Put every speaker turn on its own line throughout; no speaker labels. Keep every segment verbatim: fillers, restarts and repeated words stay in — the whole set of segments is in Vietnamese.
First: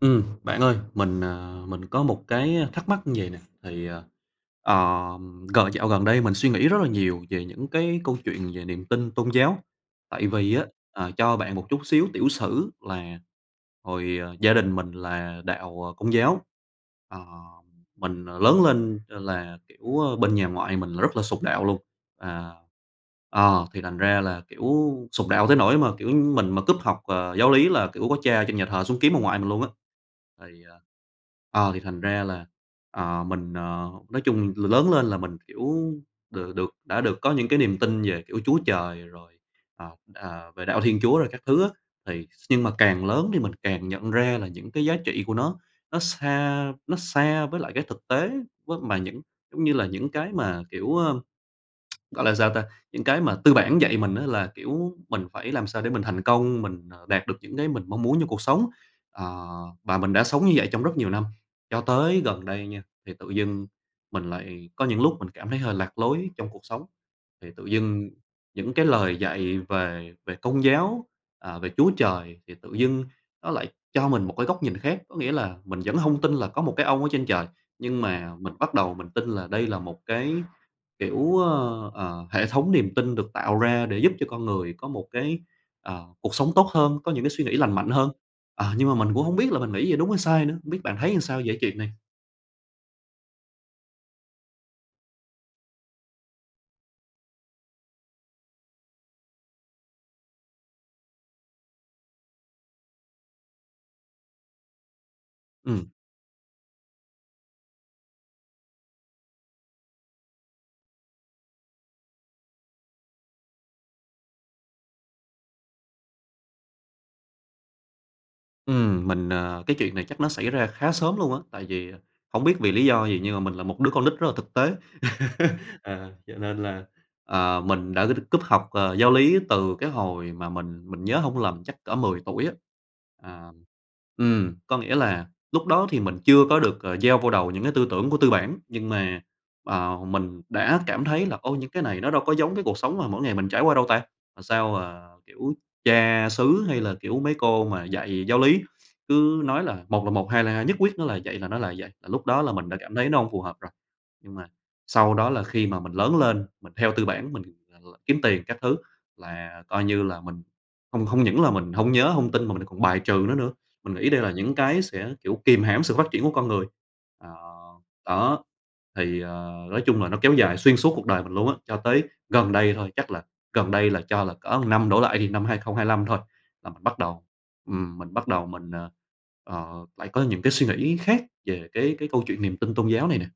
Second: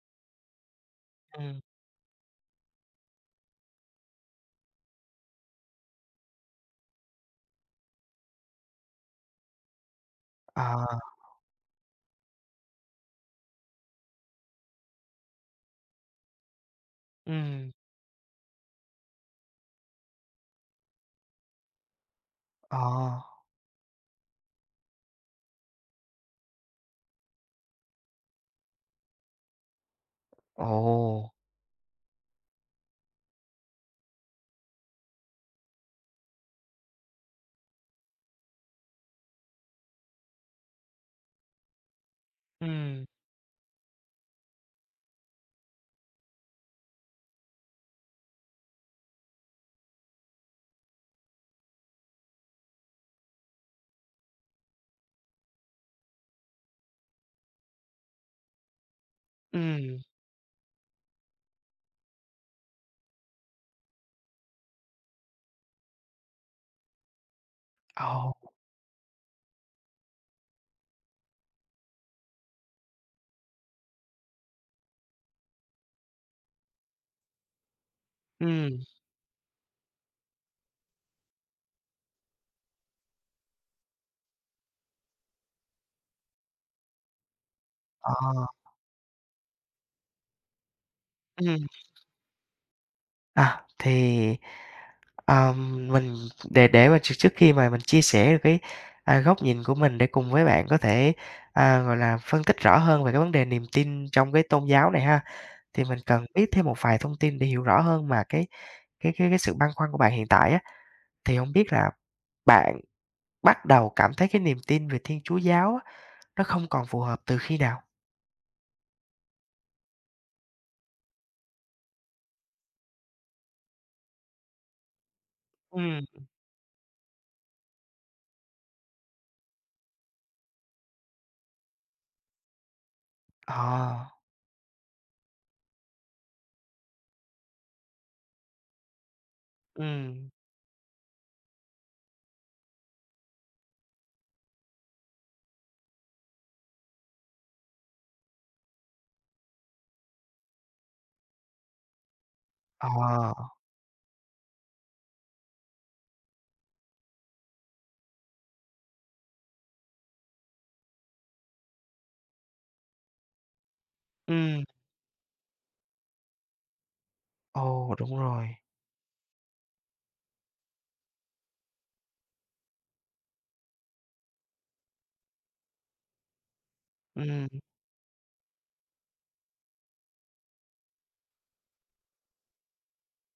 Ừm, bạn ơi, mình,
Ừm.
à, mình có một cái thắc mắc như vầy nè, thì, à, ờ, gần dạo gần đây mình suy nghĩ rất là nhiều về những cái câu chuyện về niềm tin tôn giáo. Tại vì á, ờ,
À.
cho bạn một chút xíu tiểu sử là hồi, ờ, gia đình mình là đạo, ờ, Công giáo. ờ,
Ừm.
mình, ờ, lớn lên là, kiểu, ơ, bên nhà ngoại mình là rất là sụp đạo luôn. à
À.
Ờ, thì thành ra là, kiểu, sụt đạo tới nỗi mà, kiểu, mình mà cúp học, ờ, giáo lý là, kiểu, có tra trên nhà thờ xuống kiếm ông ngoại mình luôn á. Thì, ờ
Ồ.
ờ, thì thành ra là, ờ, mình, ờ nói chung l lớn lên là mình, kiểu, được được đã được có những cái niềm tin về, kiểu, Chúa Trời rồi, ờ, à, về đạo Thiên Chúa rồi các thứ á. Thì nhưng mà
Ừm,
càng lớn thì mình càng nhận ra là những cái giá trị của nó nó xa nó xa với lại cái thực tế với mà những giống như là những cái mà, kiểu, gọi là sao ta? Những cái mà tư bản dạy mình á là, kiểu, mình phải làm sao để mình thành công, mình, ờ, đạt được những cái mình mong muốn trong cuộc sống. Ờ,
ừm.
và mình đã sống như vậy trong rất nhiều năm, cho tới gần đây nha, thì tự dưng mình lại có những lúc mình cảm thấy hơi lạc lối trong cuộc sống, thì tự dưng
Ồ.
những cái lời dạy về về Công giáo, à, về Chúa Trời thì tự dưng nó lại cho mình một cái góc nhìn khác. Có nghĩa là mình vẫn không tin là có một cái ông ở trên trời, nhưng mà mình bắt
Ừm.
đầu mình tin là đây là một cái, kiểu, ơ, ờ, hệ thống niềm tin được tạo ra để giúp cho con người có một cái, ờ, cuộc sống tốt hơn, có những cái suy nghĩ lành mạnh hơn.
Ờ.
Ờ, nhưng mà mình cũng không biết là mình nghĩ vậy đúng hay sai nữa, hông biết bạn thấy làm sao về
Ừm.
chuyện này?
À, thì, ờm, mình để để mà tr trước khi mà mình chia sẻ được cái, à, góc nhìn của mình để cùng với bạn có thể, à, gọi là, phân tích rõ hơn về cái vấn đề niềm tin trong cái tôn giáo này ha, thì
Ừ,
mình cần biết thêm một vài thông tin để hiểu rõ hơn mà cái cái cái cái sự băn khoăn của bạn hiện tại á. Thì hông biết là bạn bắt đầu cảm thấy cái niềm tin về Thiên Chúa giáo á, Nó không còn phù hợp từ khi nào?
ừm, mình, ờ cái chuyện này chắc nó xảy ra khá sớm luôn á, tại vì không biết vì lý do gì nhưng mà mình là một đứa con nít rất là thực tế.
Ừm,
Ờ, cho nên là, ờ, mình đã cúp học, ờ, giáo lý từ cái hồi mà mình mình nhớ không lầm chắc cỡ mười tuổi á. À,
ờ,
ừm, có nghĩa là lúc đó thì mình chưa có được, ờ, gieo vô đầu những cái tư tưởng của tư bản, nhưng mà, ờ,
ừm,
mình đã cảm thấy là ô những cái này nó đâu có giống cái cuộc sống mà mỗi ngày mình trải qua đâu ta? Mà sao, ờ, kiểu, cha xứ hay là, kiểu, mấy cô mà dạy giáo lý cứ nói là "một là một, hai là hai, nhất quyết nó là vậy là nó là vậy." Là lúc đó là mình đã cảm thấy nó không phù
ờ,
hợp rồi, nhưng mà sau đó là khi mà mình lớn lên, mình theo tư bản, mình, ờ, kiếm tiền các thứ là coi như là mình không không những là mình hông nhớ, hông tin mà mình còn bài trừ nó nữa. Mình nghĩ đây là những
ừm,
cái sẽ, kiểu, kìm hãm sự phát triển của con người. Ờ,
ồ, đúng
Đó,
rồi,
thì, ờ, nói chung là nó kéo dài xuyên suốt cuộc đời mình luôn á, cho tới gần đây thôi, chắc là gần đây là cho là cỡ năm đổ lại đi, năm hai không hai lăm thôi là mình bắt đầu
ừm,
ừm, mình bắt đầu mình, ờ, ờ, lại có những cái suy nghĩ khác về cái cái câu chuyện niềm tin tôn giáo này nè.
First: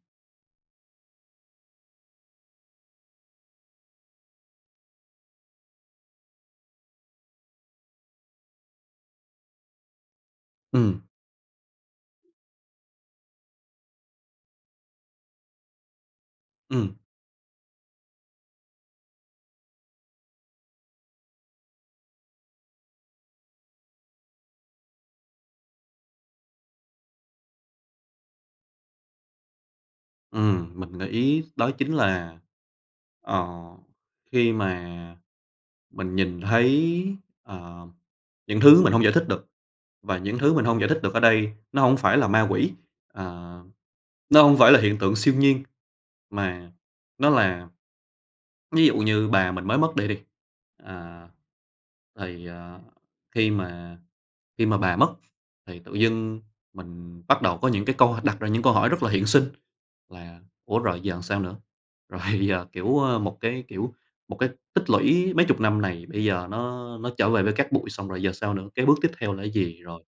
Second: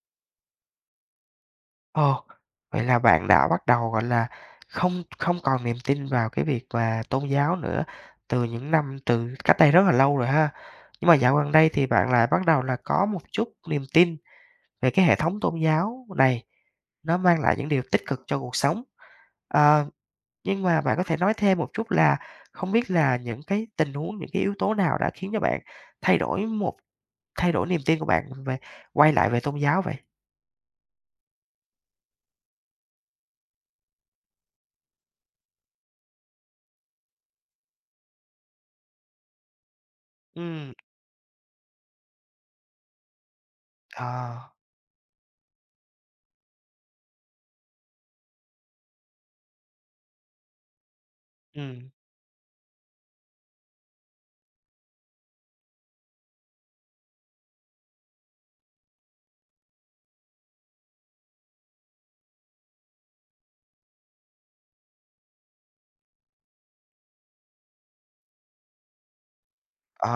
ồ, vậy là bạn đã bắt đầu, gọi là, không không còn niềm tin vào cái việc mà tôn giáo nữa từ những năm từ cách đây rất là lâu rồi ha.
Ừm,
Nhưng mà dạo gần đây thì bạn lại bắt đầu là có một chút niềm tin về cái hệ thống tôn giáo này,
ừm.
nó mang lại những điều tích cực cho cuộc sống. Ờ. Nhưng mà bạn có thể nói thêm một chút là không biết là những cái tình huống, những cái yếu tố nào đã khiến cho bạn thay đổi một thay đổi niềm tin của bạn về quay lại về tôn giáo vậy?
Ừm, mình nghĩ đó chính là, ờ, khi mà mình nhìn thấy, ờ, những thứ mình không giải thích được, và những thứ mình
Ừm,
không giải thích được ở đây nó không phải là ma quỷ, ờ,
ờ,
nó không phải là hiện tượng siêu nhiên, mà nó là ví dụ như bà mình mới mất đi đi, à,
ừm,
thì, ờ, khi mà khi mà bà mất thì tự dưng mình bắt đầu có những cái câu đặt ra những câu hỏi rất là hiện sinh. Là ủa, rồi giờ làm sao nữa? Rồi giờ, kiểu, ơ, một cái, kiểu, một cái tích lũy mấy chục năm này bây giờ nó nó trở về với cát bụi, xong rồi giờ sao nữa? Cái bước tiếp theo là cái gì? Rồi,
ờ,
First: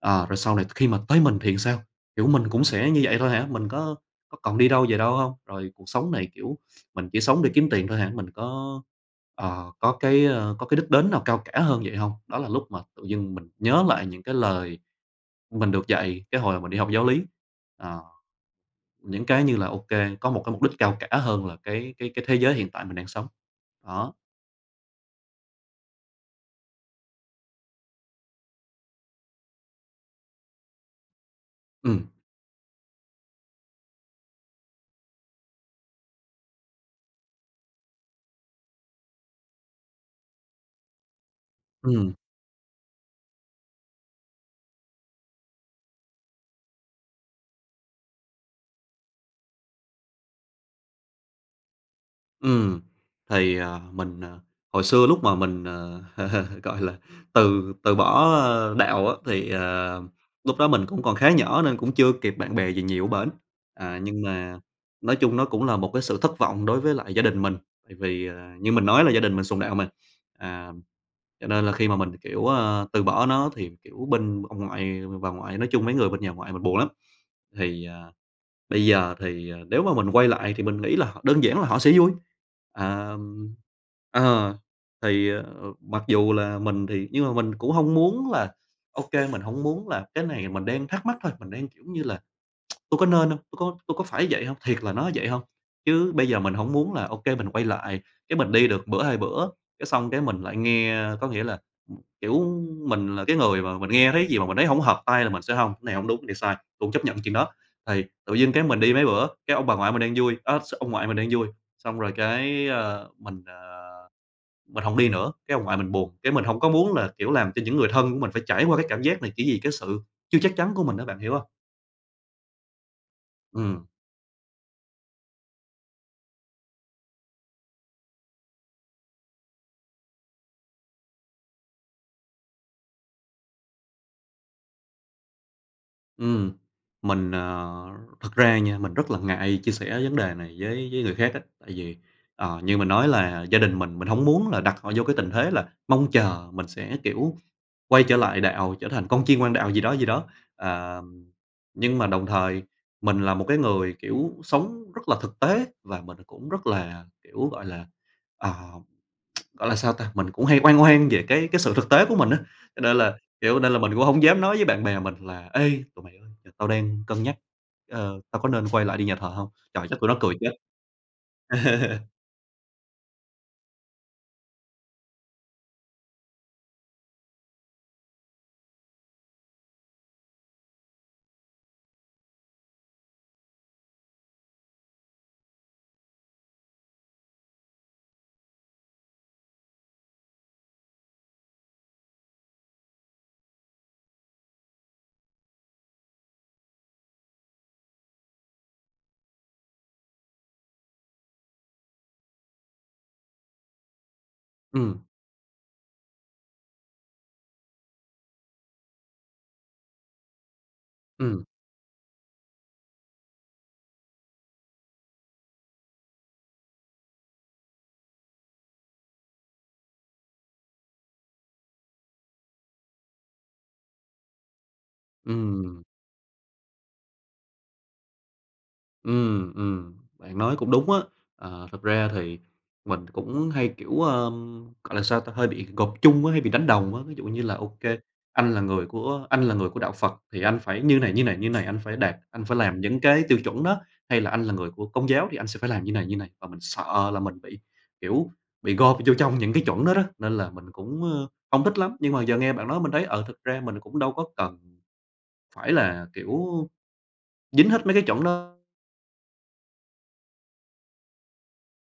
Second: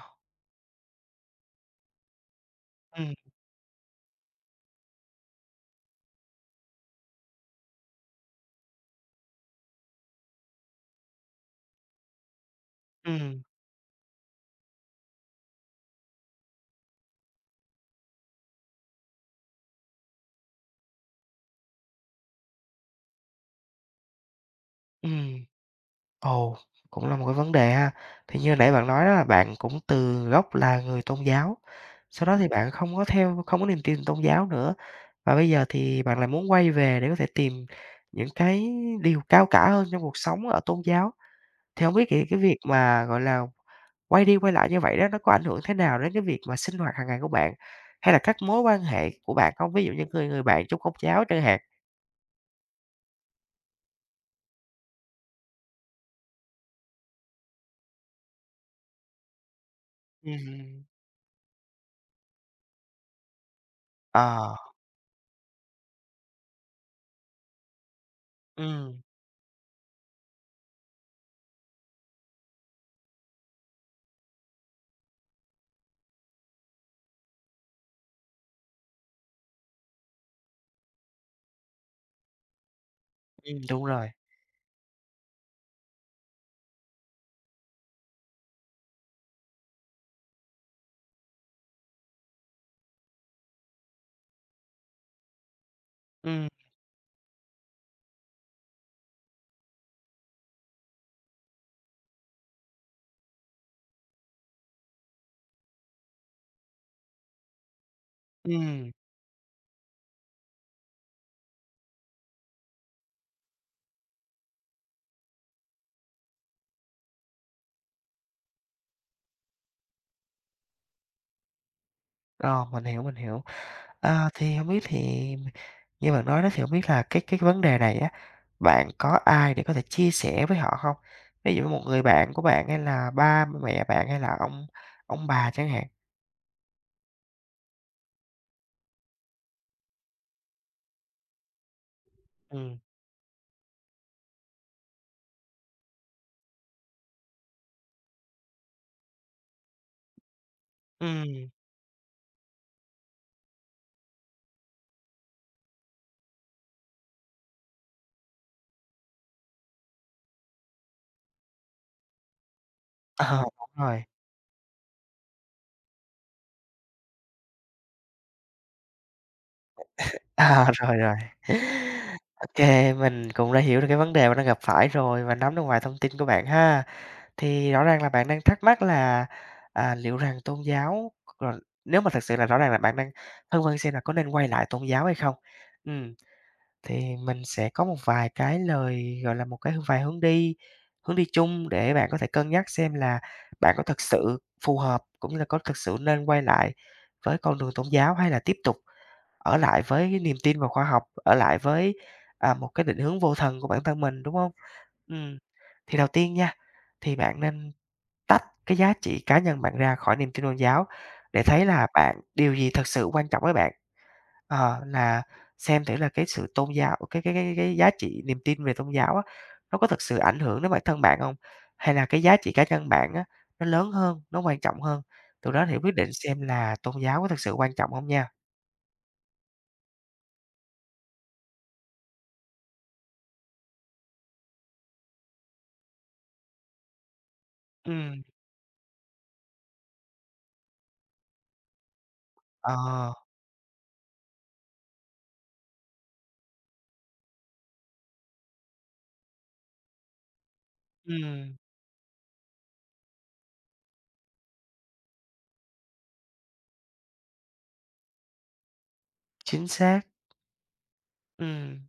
à rồi sau này khi mà tới mình thì sao? Kiểu, mình cũng sẽ như
ừm,
vậy thôi hả? Mình có có còn đi đâu về đâu không? Rồi cuộc sống này, kiểu, mình chỉ sống để kiếm tiền thôi hả? Mình có, ờ, có cái, ơ, có cái đích đến nào cao cả hơn vậy không? Đó là lúc mà tự dưng
ừm,
mình nhớ lại những cái lời mình được dạy cái hồi mà mình đi học giáo lý. Ờ. Những cái như là, ok, có một cái mục đích cao cả hơn là cái cái cái thế giới hiện tại mình đang sống. Đó.
ừm. Ồ, cũng là một cái vấn đề ha. Thì như nãy bạn nói đó là bạn cũng từ gốc là người tôn giáo,
ừm.
sau đó thì bạn không có theo không có niềm tin tôn giáo nữa, và bây giờ thì bạn lại muốn quay về để có thể tìm những cái điều cao cả hơn trong cuộc sống ở tôn giáo. Thì hông biết
Ừm.
thì cái việc mà, gọi là, quay đi quay lại như vậy đó, nó có ảnh hưởng thế nào đến cái việc mà sinh hoạt hàng ngày của bạn, hay là các mối quan hệ của bạn không? Ví dụ như người người bạn chung công cháu chẳng hạn.
Ừm, thì, ờ, mình, ờ, hồi xưa lúc mà mình, ờ, gọi là, từ từ bỏ, ơ, đạo á, thì, ờ, lúc đó
Ừm.
mình cũng còn khá nhỏ nên cũng chưa kịp bạn bè gì nhiều bển. À, nhưng
Ờ,
mà nói chung nó cũng là một cái sự thất vọng đối với lại gia đình mình, tại vì, ờ, như mình
ừm,
nói là gia đình mình sùng đạo mà, à, cho nên là khi mà mình, kiểu, ờ, từ bỏ nó thì, kiểu, bên ông ngoại ờ, bà ngoại nói chung mấy người bên nhà ngoại mình buồn lắm. Thì, à Bây giờ thì, ờ, nếu mà mình quay lại thì mình nghĩ là họ đơn giản là họ sẽ vui. Ờm,
ừm, đúng rồi,
ờ, thì, ờ, mặc dù là mình thì nhưng mà mình cũng hông muốn là ô kê, mình hổng muốn là cái này mình đang thắc mắc thôi, mình đang, kiểu như là, tôi có nên hông? Tôi có tôi có phải vậy hông? Thiệt là nó vậy hông? Chứ bây giờ
ừm,
mình hổng muốn là ô kê mình quay lại, cái mình đi được bữa, hai bữa, cái xong cái mình lại nghe có nghĩa là, ừm, kiểu, mình là cái người mà mình nghe thấy gì mà mình thấy hổng hợp tai là mình sẽ hông, cái này hổng đúng, cái này sai, tôi hông chấp nhận chuyện đó. Thì tự dưng cái mình
ừm,
đi mấy bữa, cái ông bà ngoại mình đang vui, á, s ông ngoại mình đang vui, xong rồi cái, ờ, mình, ờ, mình hổng đi nữa, cái ông ngoại mình buồn, cái mình hông có muốn là, kiểu, làm cho những người thân của mình phải trải qua cái cảm giác này chỉ vì cái sự chưa chắc chắn của mình á, bạn hiểu hông?
ờ, mình hiểu, mình hiểu.
Ừm.
Ờ, thì hông biết thì như bạn nói đó thì hông biết là cái cái vấn đề này á, bạn có ai để có thể chia sẻ với họ không? Ví dụ một người bạn của bạn hay là ba mẹ bạn hay là ông ông bà chẳng hạn.
Ừm, mình, ờ thật ra nha, mình rất là ngại chia sẻ vấn đề này với với người khác á. Tại vì, ờ,
Ừm,
như mình nói là gia đình mình, mình không muốn là đặt họ vô cái tình thế là mong chờ mình sẽ, kiểu, quay trở lại đạo, trở thành con chiên ngoan đạo gì đó, gì đó. Ờ,
ừm,
nhưng mà đồng thời mình là một cái người, kiểu, sống rất là thực tế và mình cũng rất là, kiểu, gọi là, ờ gọi là sao ta? Mình cũng hay oan oan về cái cái sự thực tế của mình á, cho nên là,
ờ,
kiểu,
đúng
nên là mình
rồi.
cũng không dám nói với bạn bè mình là "Ê, tụi mày ơi, tao đang cân nhắc, ờ, tao có nên quay lại đi nhà thờ không Trời, chắc tụi nó cười chết."
À, rồi, rồi. Ô kê, mình cũng đã hiểu được cái vấn đề bạn đang gặp phải rồi và nắm được vài thông tin của bạn ha. Thì rõ ràng là bạn đang thắc mắc là, à, liệu rằng tôn giáo rồi nếu mà thực sự là rõ ràng là bạn đang phân vân xem là có nên quay lại tôn giáo hay không? Ừm, thì mình sẽ có một vài cái lời, gọi là, một cái vài hướng đi hướng đi chung để bạn có thể cân nhắc xem là bạn có thực sự phù hợp, cũng như là có thực sự nên quay lại với con đường tôn giáo hay là tiếp tục ở lại với cái niềm tin vào khoa học, ở lại với, à, một cái định hướng vô thần của bản thân mình, đúng không?
Ừm,
Ừm, thì đầu tiên nha, thì bạn nên tách cái giá trị cá nhân bạn ra khỏi niềm tin tôn giáo để
ừm,
thấy là bạn điều gì thật sự quan trọng với bạn. Ờ, là xem thử là cái sự tôn giáo cái cái cái cái giá trị niềm tin về tôn giáo á, nó có thực sự ảnh hưởng đến bản thân bạn không? Hay là cái giá trị cá nhân bạn á, nó lớn hơn, nó quan trọng hơn? Từ đó thì
ừm.
quyết định xem là tôn giáo có thực sự quan trọng không nha.
Ừm, ừm, bạn nói cũng đúng á. Ờ, thật ra thì mình cũng hay, kiểu, ờm, gọi là sao ta, hơi bị gộp chung á, hay bị đánh đồng á. Ví dụ như là, ok,
Ừm,
anh là người của anh là người của đạo Phật thì anh phải như này, như này, như này, anh phải đạt anh phải
ờ.
làm những cái tiêu chuẩn đó, hay là anh là người của Công giáo thì anh sẽ phải làm như này, như này. Và mình sợ là mình bị, kiểu, bị gộp vô trong những cái chuẩn đó đó, nên là mình cũng, ơ,
Ừm,
hông thích lắm. Nhưng mà giờ nghe bạn nói mình thấy, ờ, thực ra mình cũng đâu có cần phải là, kiểu, dính hết mấy cái chuẩn đó,
chính xác. Ừm,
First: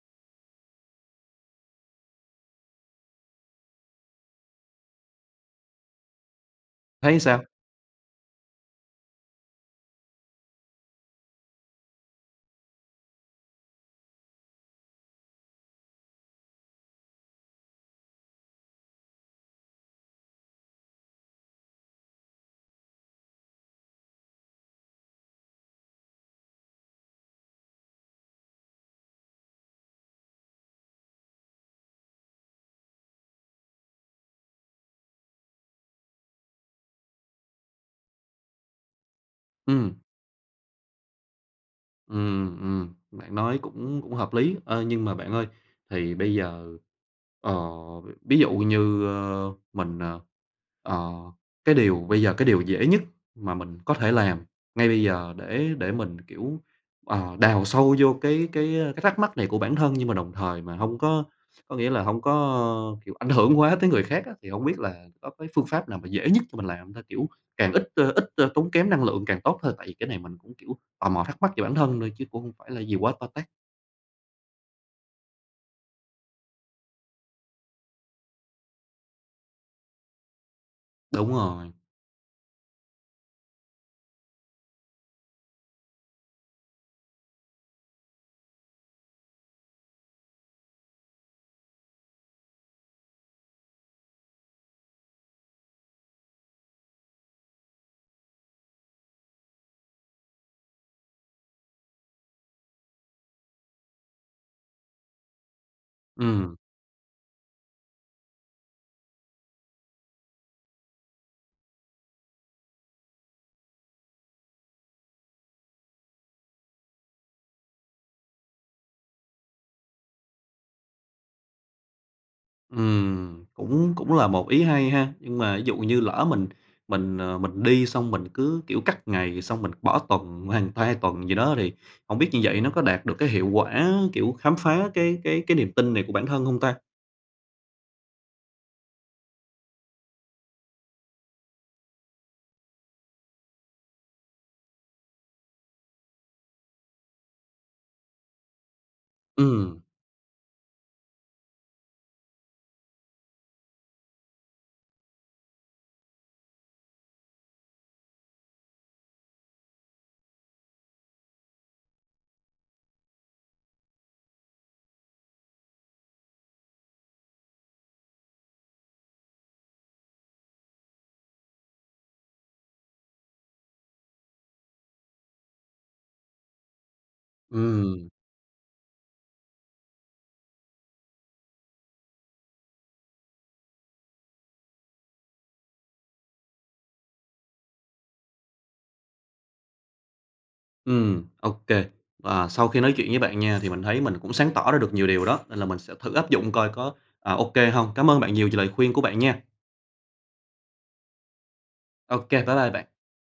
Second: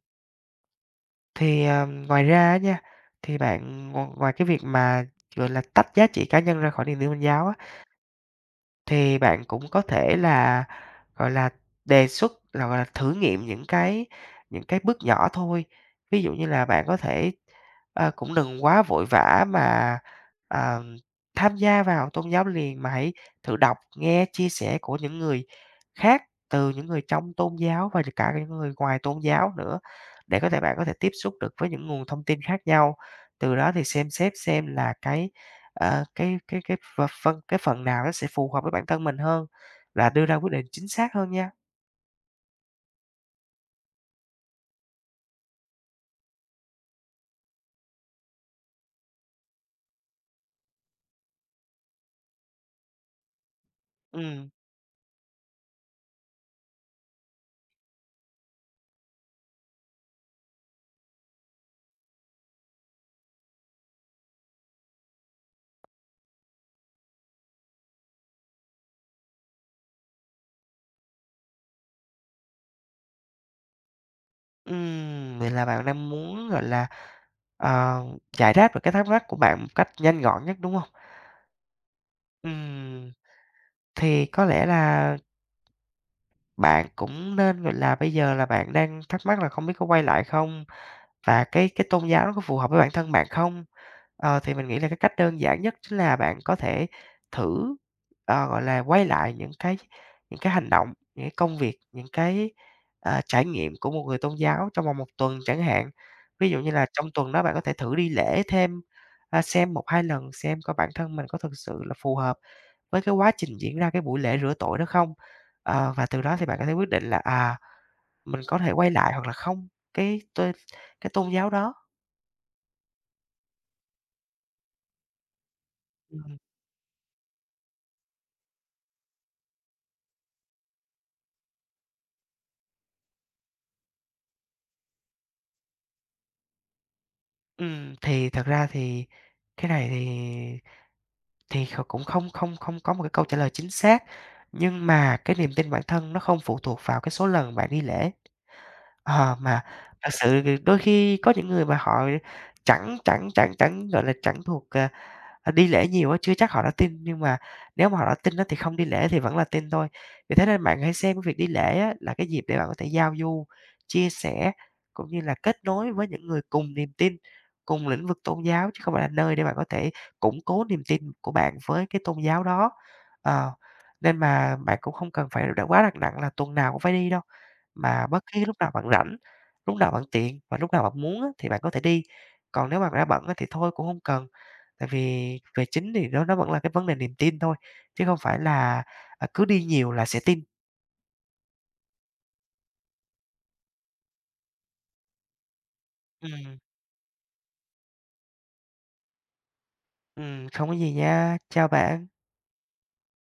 thì, à, ngoài ra á nha, thì bạn ngoài ngoài cái việc mà, gọi là, tách giá trị cá nhân ra khỏi niềm tin tôn
thấy sao?
giáo á, thì bạn cũng có thể là, gọi là, đề xuất là, gọi là, thử nghiệm những cái những cái bước nhỏ thôi. Ví dụ như là bạn có thể, ờ, cũng đừng quá vội vã mà, ờ, tham gia vào tôn giáo liền, mà hãy thử đọc, nghe chia sẻ của những người khác, từ những người trong tôn giáo và cả những người ngoài tôn giáo nữa, để có thể bạn có thể tiếp xúc được với những nguồn thông tin khác nhau. Từ đó thì xem xét xem là cái Ờ, cái cái cái v phân cái phần nào nó sẽ phù hợp với bản thân mình hơn,
Ừm.
là đưa ra quyết định chính xác hơn nha.
Ừ, ừm, Bạn nói cũng cũng hợp lý. Ơ, nhưng mà bạn ơi, thì bây giờ, ờ, ví dụ như, ơ, mình, ờ, ờ, cái điều bây giờ cái điều dễ nhất mà mình có thể làm
Ừm,
ngay bây giờ để để mình, kiểu, ờ, đào sâu vô cái cái, cái thắc mắc này của bản thân nhưng mà đồng thời mà không có có nghĩa là không có, ờ, kiểu, ảnh hưởng quá tới người khác á, thì không biết là có cái phương pháp nào mà dễ nhất cho mình làm hông ta? Kiểu, càng ít, ơ, ít, ơ, tốn kém năng lượng càng tốt thôi, tại vì cái này mình cũng, kiểu, tò mò thắc mắc về bản thân thôi chứ cũng không phải là gì quá to tát.
ừm, vậy là bạn đang muốn, gọi là, ờ, giải đáp được cái thắc mắc của bạn một cách nhanh gọn nhất, đúng không?
Đúng rồi.
Ừm, thì có lẽ là bạn cũng nên, gọi là, bây giờ là bạn đang thắc mắc là không biết có quay lại không? Và cái cái tôn giáo nó có phù hợp với bản thân bạn không? Ờ, thì mình nghĩ là cái cách đơn giản nhất chính là bạn có thể thử, ờ, gọi là, quay lại những cái những cái hành động, những cái công việc, những cái, ờ, trải nghiệm của một người tôn giáo trong vòng một tuần chẳng hạn. Ví
ừm,
dụ như là trong tuần đó bạn có thể thử đi lễ thêm, a, xem một hai lần xem coi bản thân mình có thực sự là phù hợp với cái quá trình diễn ra cái buổi lễ rửa tội đó không? Ờ, và từ đó thì bạn có thể quyết định là, à, mình có thể quay lại hoặc là không cái t cái tôn giáo đó.
ừm, cũng cũng là một ý hay ha. Nhưng mà ví dụ như lỡ
Ừm,
mình mình, ờ, mình đi xong mình cứ, kiểu, cắt ngày, xong mình bỏ tuần, hàng hai tuần gì đó thì hổng biết như vậy nó có đạt được cái hiệu quả, kiểu, khám phá cái cái cái niềm tin này của bản thân hông ta?
ừm, thì thật ra thì cái này thì thì kh cũng không không không có một cái câu trả lời chính xác, nhưng mà cái niềm tin bản thân nó không phụ thuộc vào cái số lần bạn đi lễ. Ờ, mà
Ừm,
thật sự thì đôi khi có những người mà họ chẳng chẳng chẳng chẳng, gọi là, chẳng thuộc, ờ À, đi lễ nhiều á, chưa chắc họ đã tin, nhưng mà nếu mà họ đã tin á, thì không đi lễ thì vẫn là tin thôi. Vì thế nên bạn hãy xem cái việc đi lễ á, là cái dịp để bạn có thể giao du, chia sẻ, cũng như là kết nối với những người cùng niềm tin, cùng lĩnh vực tôn giáo, chứ không phải là nơi để bạn có thể củng cố niềm tin của bạn với cái tôn giáo đó. Ờ, nên mà bạn cũng không cần phải đặt quá đặt nặng là tuần nào cũng phải đi đâu, mà
ừm,
bất cứ lúc nào bạn rảnh, lúc nào bạn tiện và lúc nào bạn muốn á, thì bạn có thể đi. Còn nếu mà bạn đã bận á, thì thôi cũng không cần. Tại vì về chính thì nó nó vẫn là cái vấn đề niềm tin thôi, chứ không phải là, à, cứ đi nhiều là sẽ tin.
ừm, Ô kê. Và sau khi nói chuyện với bạn nha, thì mình thấy mình cũng sáng tỏ ra được nhiều điều đó, nên là mình sẽ thử áp dụng
Ừm,
coi có, à, ô kê hông. Cảm ơn bạn nhiều về lời khuyên của bạn nha.
ừm, không có gì nha. Chào bạn.
Ô kê, bye bye bạn.